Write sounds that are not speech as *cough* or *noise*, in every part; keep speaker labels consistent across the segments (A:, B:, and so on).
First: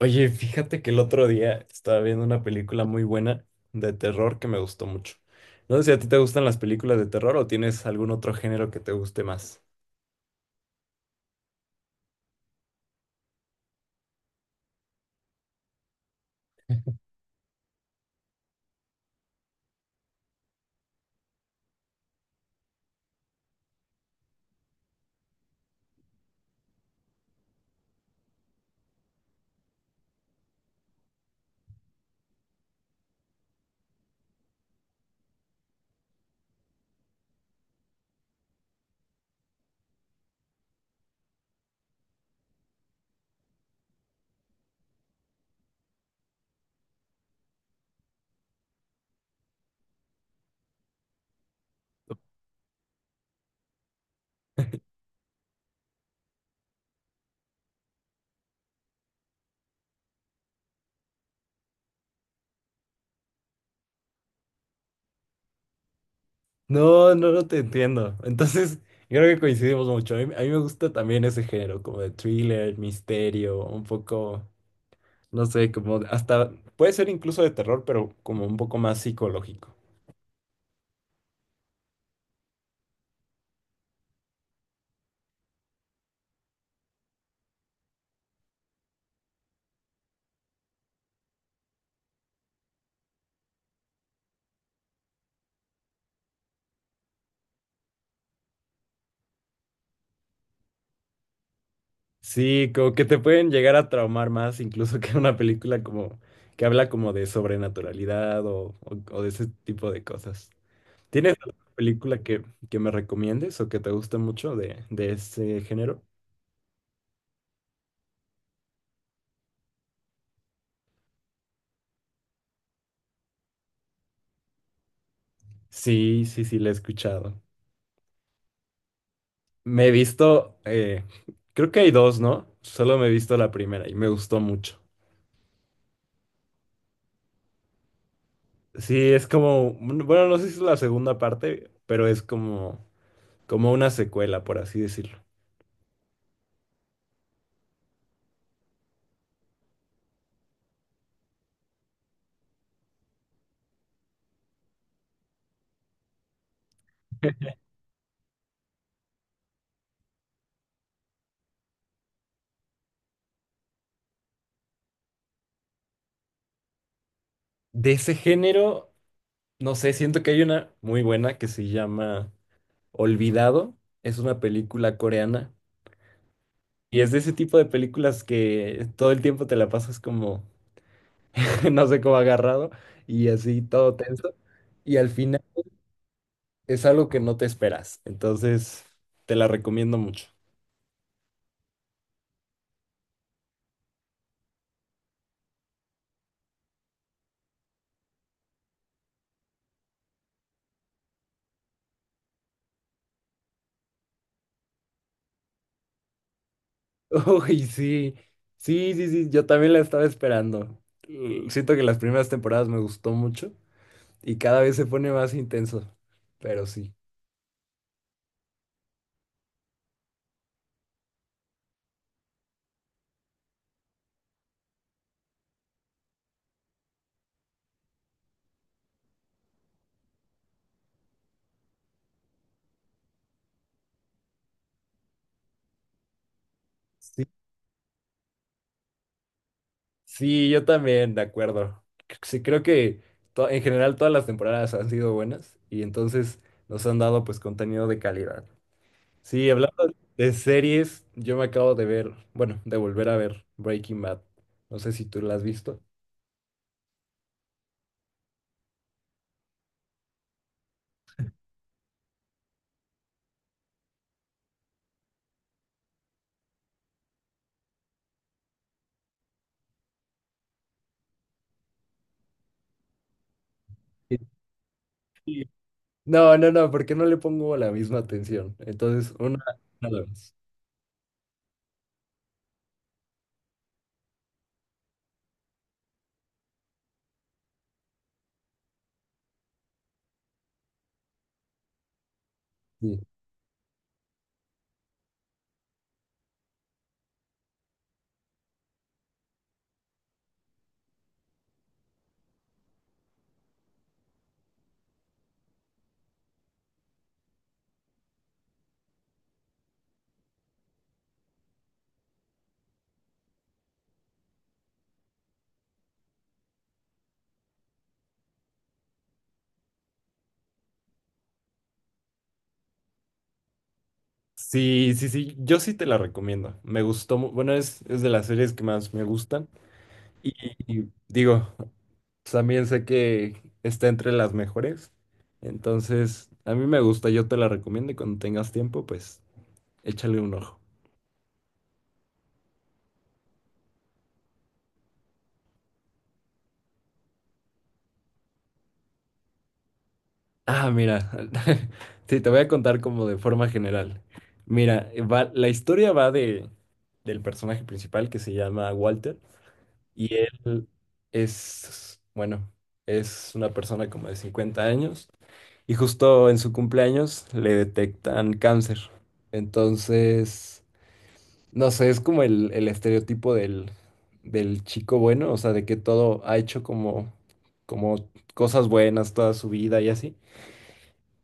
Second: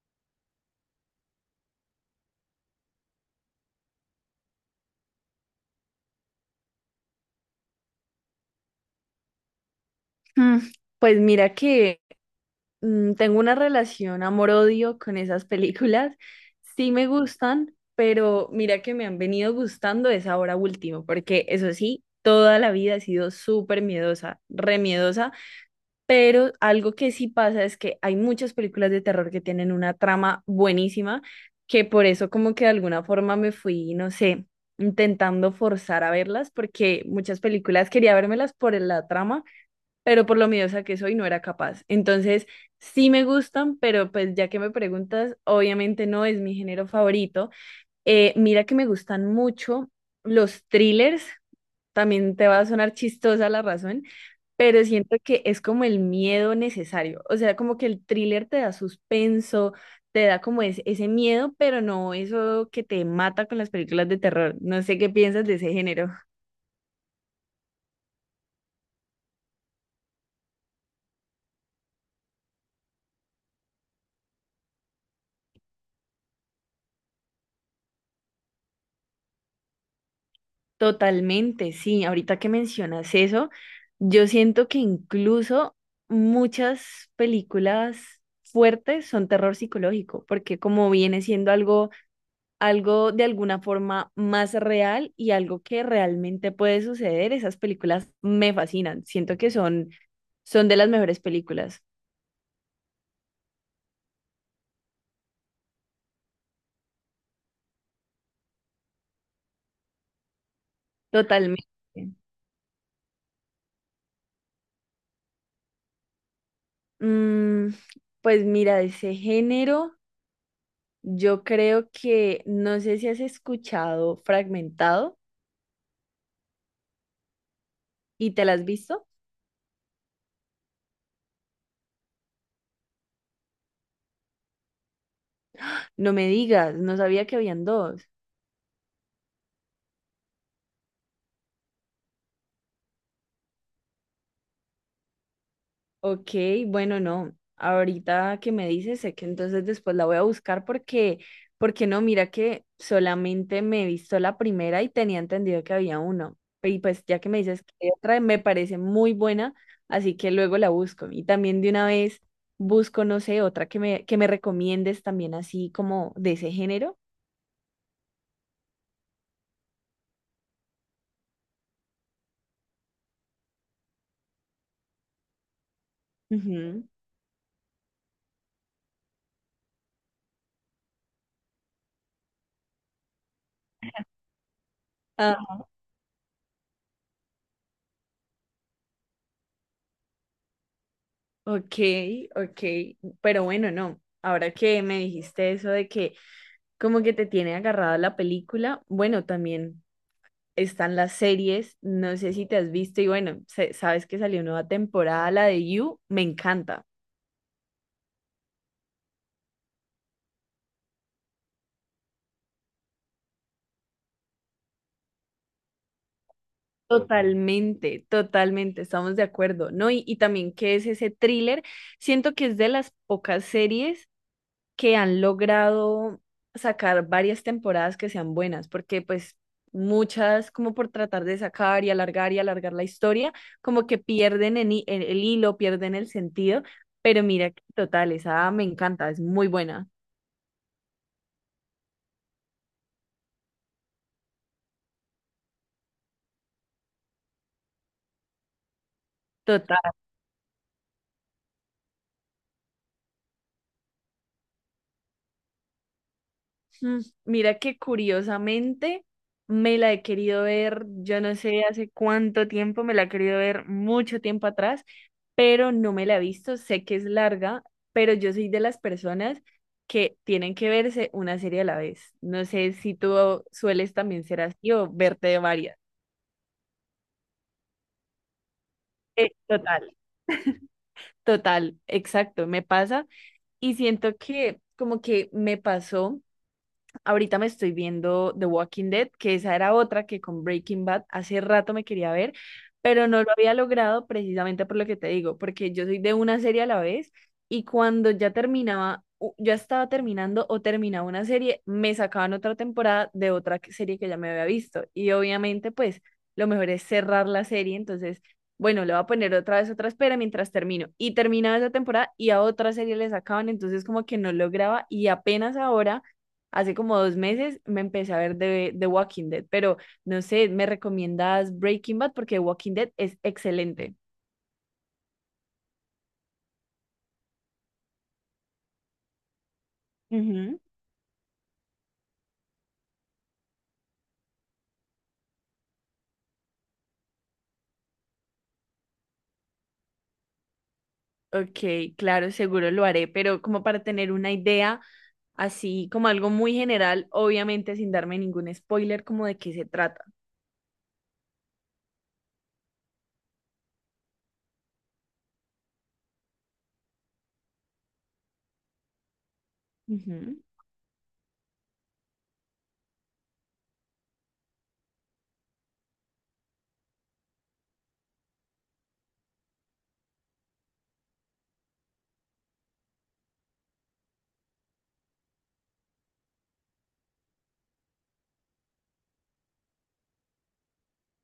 A: Oye, fíjate que el otro día estaba viendo una película muy buena de terror que me gustó mucho. No sé si a ti te gustan las películas de terror o tienes algún otro género que te guste más.
B: Mm, Pues mira que tengo una relación amor-odio con esas películas. Sí me gustan, pero mira que me han venido gustando es ahora último, porque eso sí, toda la vida he sido súper miedosa, re miedosa, pero algo que sí pasa es que hay muchas películas de terror que tienen una trama buenísima, que por eso como que de alguna forma me fui, no sé, intentando forzar a verlas, porque muchas películas quería vérmelas por la trama pero por lo miedosa que soy no era capaz. Entonces, sí me gustan, pero pues ya que me preguntas, obviamente no es mi género favorito. Mira que me gustan mucho los thrillers, también te va a sonar chistosa la razón, pero siento que es como el miedo necesario, o sea, como que el thriller te da suspenso. Te da como ese miedo, pero no eso que te mata con las películas de terror. No sé qué piensas de ese género.
A: No, no, no te entiendo. Entonces, *laughs* creo que coincidimos mucho. A mí me gusta también ese género, como de thriller, misterio, un poco, no sé, como hasta, puede ser incluso de terror, pero como un poco más psicológico.
B: Totalmente, sí. Ahorita que mencionas eso, yo siento que incluso muchas películas fuertes son terror psicológico, porque como viene siendo algo, algo de alguna forma más real y algo que realmente puede suceder, esas películas me fascinan. Siento que son, son de las mejores películas.
A: Sí, como que te pueden llegar a traumar más incluso que una película como que habla como de sobrenaturalidad o, o de ese tipo de cosas. ¿Tienes alguna
B: Totalmente.
A: película que me recomiendes o que te guste mucho de ese género?
B: Mm, pues mira, de ese género, yo creo que, no sé si has escuchado Fragmentado.
A: Sí, sí, sí, la he escuchado.
B: ¿Y te la has visto?
A: Me he visto, creo que hay dos, ¿no? Solo me he visto la primera y me gustó mucho.
B: No me digas, no sabía que habían dos.
A: Sí, es como, bueno, no sé si es la segunda parte, pero es como, como una secuela, por así decirlo.
B: Ok, bueno, no. Ahorita que me dices, sé que entonces después la voy a buscar porque, porque no, mira que solamente me he visto la primera y tenía entendido que había uno. Y pues ya que me dices que hay otra, me parece muy buena, así que luego la busco. Y también de una vez busco, no sé, otra que me recomiendes también así como de ese género.
A: De ese género. No sé, siento que hay una muy buena que se llama Olvidado. Es una película coreana.
B: Ujú.
A: Y es de ese tipo de películas que todo el tiempo te la pasas como, *laughs* no sé cómo agarrado y así todo tenso. Y al final es algo que no te esperas. Entonces, te la recomiendo mucho.
B: Ok, ok, pero bueno, no. Ahora que me dijiste eso de que como que te tiene agarrada la película, bueno, también están las series, no sé si te has visto y bueno, sabes que salió nueva temporada, la de You, me encanta.
A: *laughs* Uy, sí, sí, sí, sí, yo también la estaba esperando. Siento que las primeras temporadas me gustó mucho y cada vez se pone más intenso. Pero sí.
B: Totalmente, totalmente, estamos de acuerdo, ¿no? Y también que es ese thriller, siento que es de las pocas series que han logrado sacar varias temporadas que sean buenas, porque pues muchas como por tratar de sacar y alargar la historia, como que pierden en el hilo, pierden el sentido, pero mira, total, esa me encanta, es muy buena.
A: Sí, yo también, de acuerdo. Sí, creo que en general todas las temporadas han sido buenas y entonces nos han dado pues contenido de calidad. Sí, hablando de series, yo me acabo de ver, bueno, de volver a ver Breaking Bad. No sé si tú la has visto.
B: Mira que curiosamente me la he querido ver, yo no sé hace cuánto tiempo, me la he querido ver mucho tiempo atrás, pero no me la he visto, sé que es larga, pero yo soy de las personas que tienen que verse una serie a la vez. No sé si tú sueles también ser así o verte de
A: Sí.
B: varias.
A: No, no, no, porque no le pongo la misma atención. Entonces, una,
B: Total,
A: a la vez.
B: total, exacto, me pasa y siento que como que me pasó. Ahorita me estoy viendo The Walking Dead, que esa era otra que con Breaking Bad hace rato me quería ver,
A: Sí.
B: pero no lo había logrado precisamente por lo que te digo, porque yo soy de una serie a la vez y cuando ya terminaba, ya estaba terminando o terminaba una serie, me sacaban otra temporada de serie que ya me había visto. Y obviamente, pues lo mejor es cerrar la serie, entonces, bueno, le voy a poner otra vez otra espera mientras termino. Y terminaba esa temporada y a otra serie le sacaban, entonces como que no lograba y apenas ahora hace como dos meses me empecé a ver de The Walking Dead, pero no sé, ¿me recomiendas Breaking Bad? Porque The Walking Dead es excelente.
A: Sí, sí, sí, yo sí te la recomiendo. Me gustó, bueno, es de las series que más me gustan. Y,
B: Ujú.
A: y digo, también sé que está entre las mejores. Entonces, a mí me gusta, yo te la recomiendo y cuando tengas tiempo, pues échale un ojo.
B: Ok, claro, seguro lo haré, pero como para tener una idea, así como algo muy general, obviamente sin darme ningún spoiler, como de qué se trata.
A: Ah, mira, *laughs* sí, te voy a contar como de forma general. Mira, va, la historia va de, del personaje principal que se llama Walter y
B: Ujú.
A: él es, bueno, es una persona como de 50 años y justo en su cumpleaños le detectan cáncer. Entonces… No sé, es como el estereotipo del, del chico bueno, o sea, de que todo ha hecho como, como cosas buenas toda su vida y así.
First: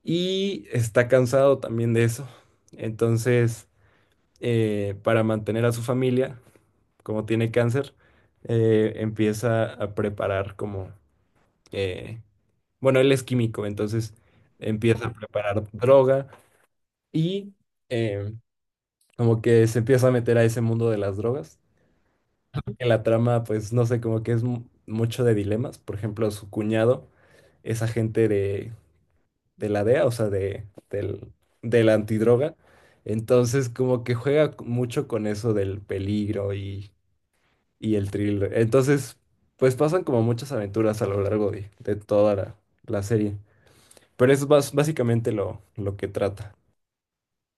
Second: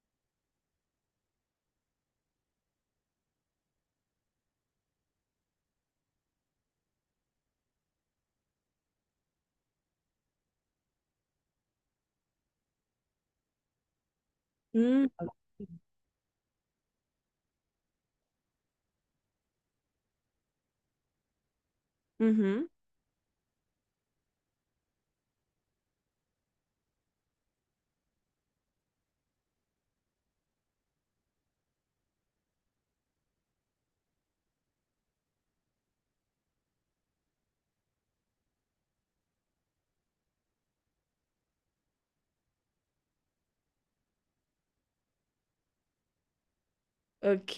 A: Y está cansado también de eso. Entonces, para mantener a su familia, como tiene cáncer, empieza a preparar como, eh, bueno, él es químico, entonces empieza a
B: Ok.
A: preparar droga y eh, como que se empieza a meter a ese mundo de las drogas.
B: Ujú.
A: En la trama, pues no sé, como que es mucho de dilemas. Por ejemplo, su cuñado es agente de la DEA, o sea, de, del, de la antidroga. Entonces, como que juega mucho con eso del peligro y el thriller. Entonces, pues pasan como muchas aventuras a lo largo de toda la, la serie. Pero eso es básicamente lo que trata.
B: Ok,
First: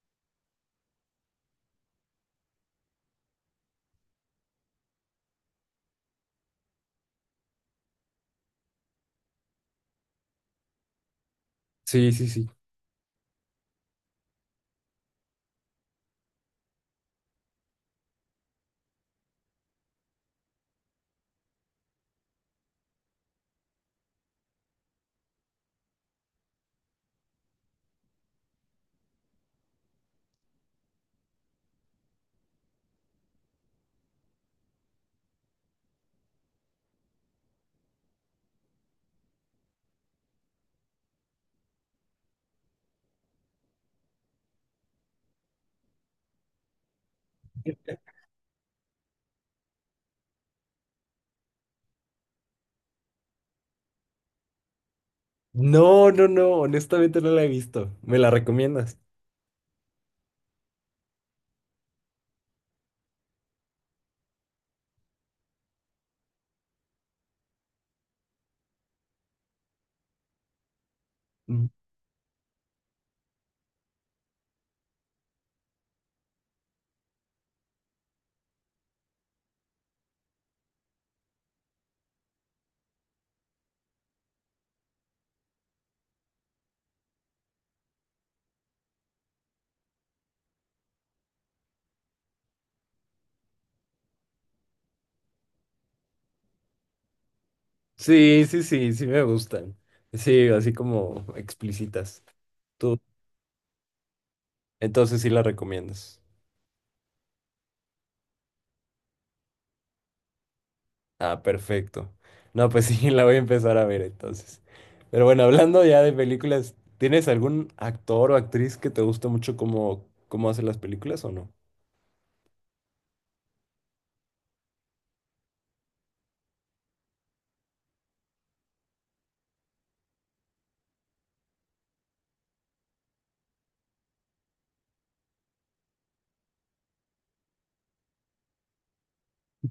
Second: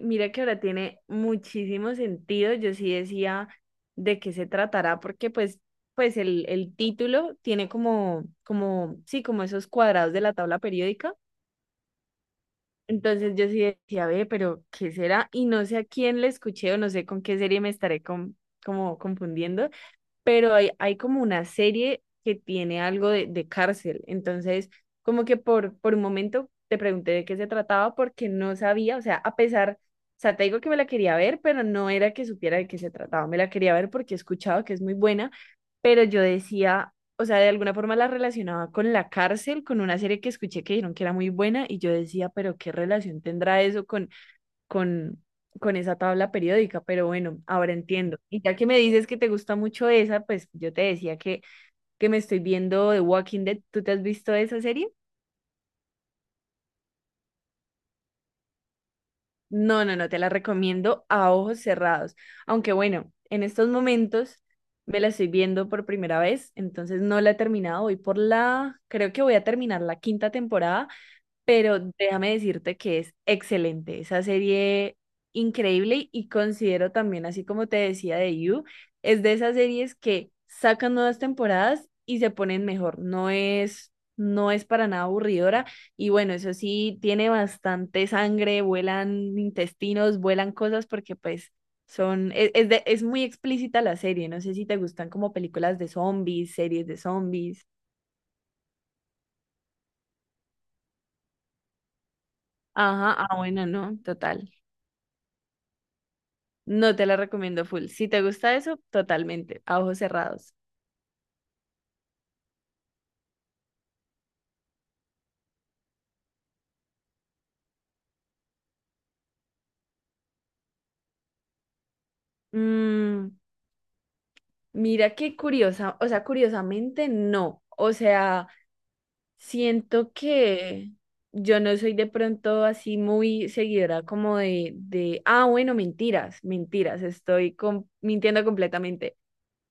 B: mira que ahora tiene muchísimo sentido. Yo sí decía de qué se tratará, porque pues, pues el título tiene como, como, sí, como esos cuadrados de la tabla periódica.
A: Sí, sí, sí.
B: Entonces yo sí decía, ve, pero ¿qué será? Y no sé a quién le escuché o no sé con qué serie me estaré como confundiendo, pero hay como una serie que tiene algo de cárcel. Entonces, como que por un momento te pregunté de qué se trataba porque no sabía, o sea, a pesar, o sea, te digo que me la quería ver, pero no era que supiera de qué se trataba, me la quería ver porque he escuchado que es muy buena, pero yo decía, o sea, de alguna forma la relacionaba con la cárcel, con una serie que escuché que dijeron que era muy buena y yo decía, pero ¿qué relación tendrá eso con con, con esa tabla periódica, pero bueno, ahora entiendo. Y ya que me dices que te gusta mucho esa, pues yo te decía que me estoy viendo The Walking Dead. ¿Tú te has visto esa serie?
A: No, no, no, honestamente no la he visto. ¿Me la recomiendas?
B: No, no, no, te la recomiendo a ojos cerrados. Aunque bueno, en estos momentos me la estoy viendo por primera vez, entonces no la he terminado. Voy por la, creo que voy a terminar la quinta temporada pero déjame decirte que es excelente, esa serie increíble y considero también, así como te decía de You, es de esas series que sacan nuevas temporadas y se ponen mejor, no es, no es para nada aburridora y bueno, eso sí, tiene bastante sangre, vuelan intestinos, vuelan cosas porque pues... Son, es, es muy explícita la serie, no sé si te gustan como películas de zombies, series de zombies.
A: Sí, sí, sí, sí me gustan. Sí, así como explícitas. Tú,
B: Ajá, ah, bueno, no, total.
A: entonces sí la recomiendas.
B: No te la recomiendo full. Si te gusta eso, totalmente, a ojos cerrados.
A: Ah, perfecto. No, pues sí, *laughs* la voy a empezar a ver entonces. Pero bueno, hablando ya de películas, ¿tienes algún actor o actriz que te guste mucho cómo, cómo hace las películas o no?
B: Mm, mira qué curiosa, o sea, curiosamente no. O sea, siento que yo no soy de pronto así muy seguidora como ah, bueno, mentiras, mentiras, estoy mintiendo completamente.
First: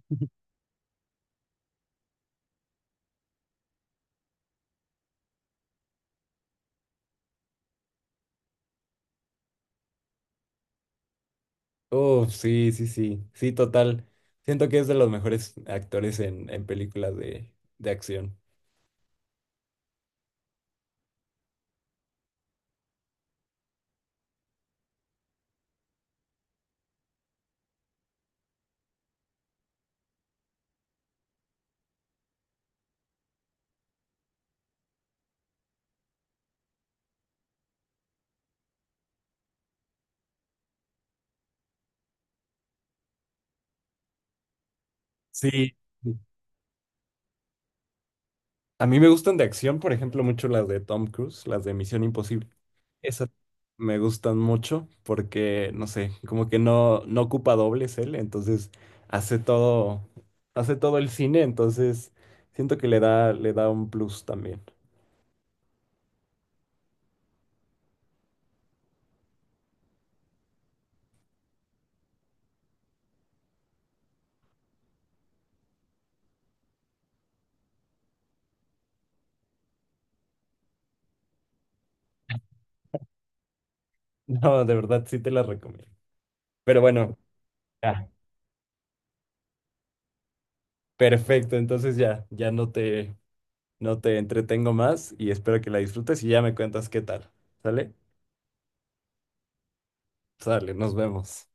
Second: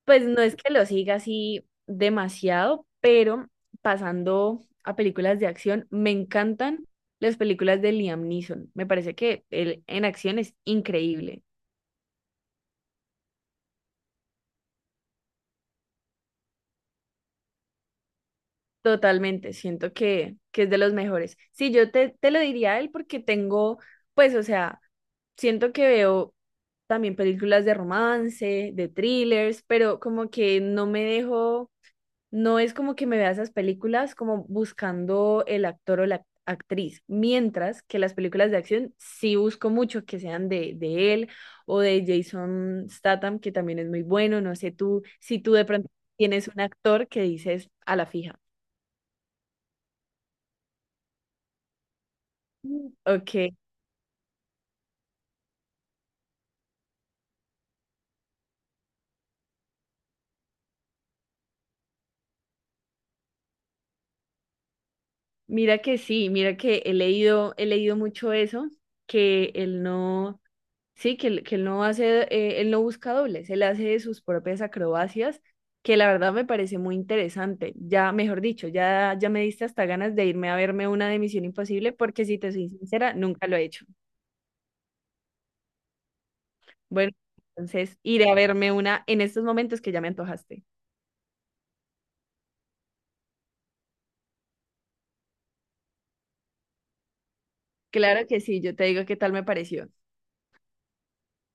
B: Pues no es que lo siga así demasiado, pero pasando a películas de acción, me encantan las películas de Liam Neeson. Me parece que él en acción es increíble.
A: Oh, sí, sí, sí. Sí, total. Siento que es de los mejores actores en películas de acción.
B: Totalmente, siento que es de los mejores. Sí, yo te lo diría a él porque tengo, pues, o sea, siento que veo también películas de romance, de thrillers, pero como que no me dejo No es como que me vea esas películas como buscando el actor o la actriz, mientras que las películas de acción sí busco mucho que sean de él o de Jason Statham, que también es muy bueno. No sé tú si tú de
A: Sí.
B: pronto tienes un actor que dices a la fija.
A: A mí me gustan de acción, por ejemplo, mucho las de Tom Cruise, las de Misión Imposible.
B: Mm.
A: Esas
B: Ok,
A: me gustan mucho porque, no sé, como que no, no ocupa dobles él, entonces hace todo, hace todo el cine, entonces siento que le da un plus también. *laughs*
B: mira que sí, mira que he leído mucho eso, que él no Sí, que él no hace, él no busca dobles, él hace sus propias acrobacias, que la verdad me parece muy interesante. Ya, mejor dicho, ya, ya me diste hasta ganas de irme a verme una de Misión Imposible, porque si te soy sincera, nunca lo he hecho.
A: No, de verdad sí te las recomiendo. Pero
B: Bueno,
A: bueno,
B: entonces
A: ya,
B: iré a verme una en estos momentos que ya me antojaste.
A: perfecto, entonces ya, ya no te, no te entretengo más y espero que la disfrutes y ya me cuentas qué tal. ¿Sale?
B: Claro que sí, yo te digo qué tal me pareció.
A: Sale, nos vemos.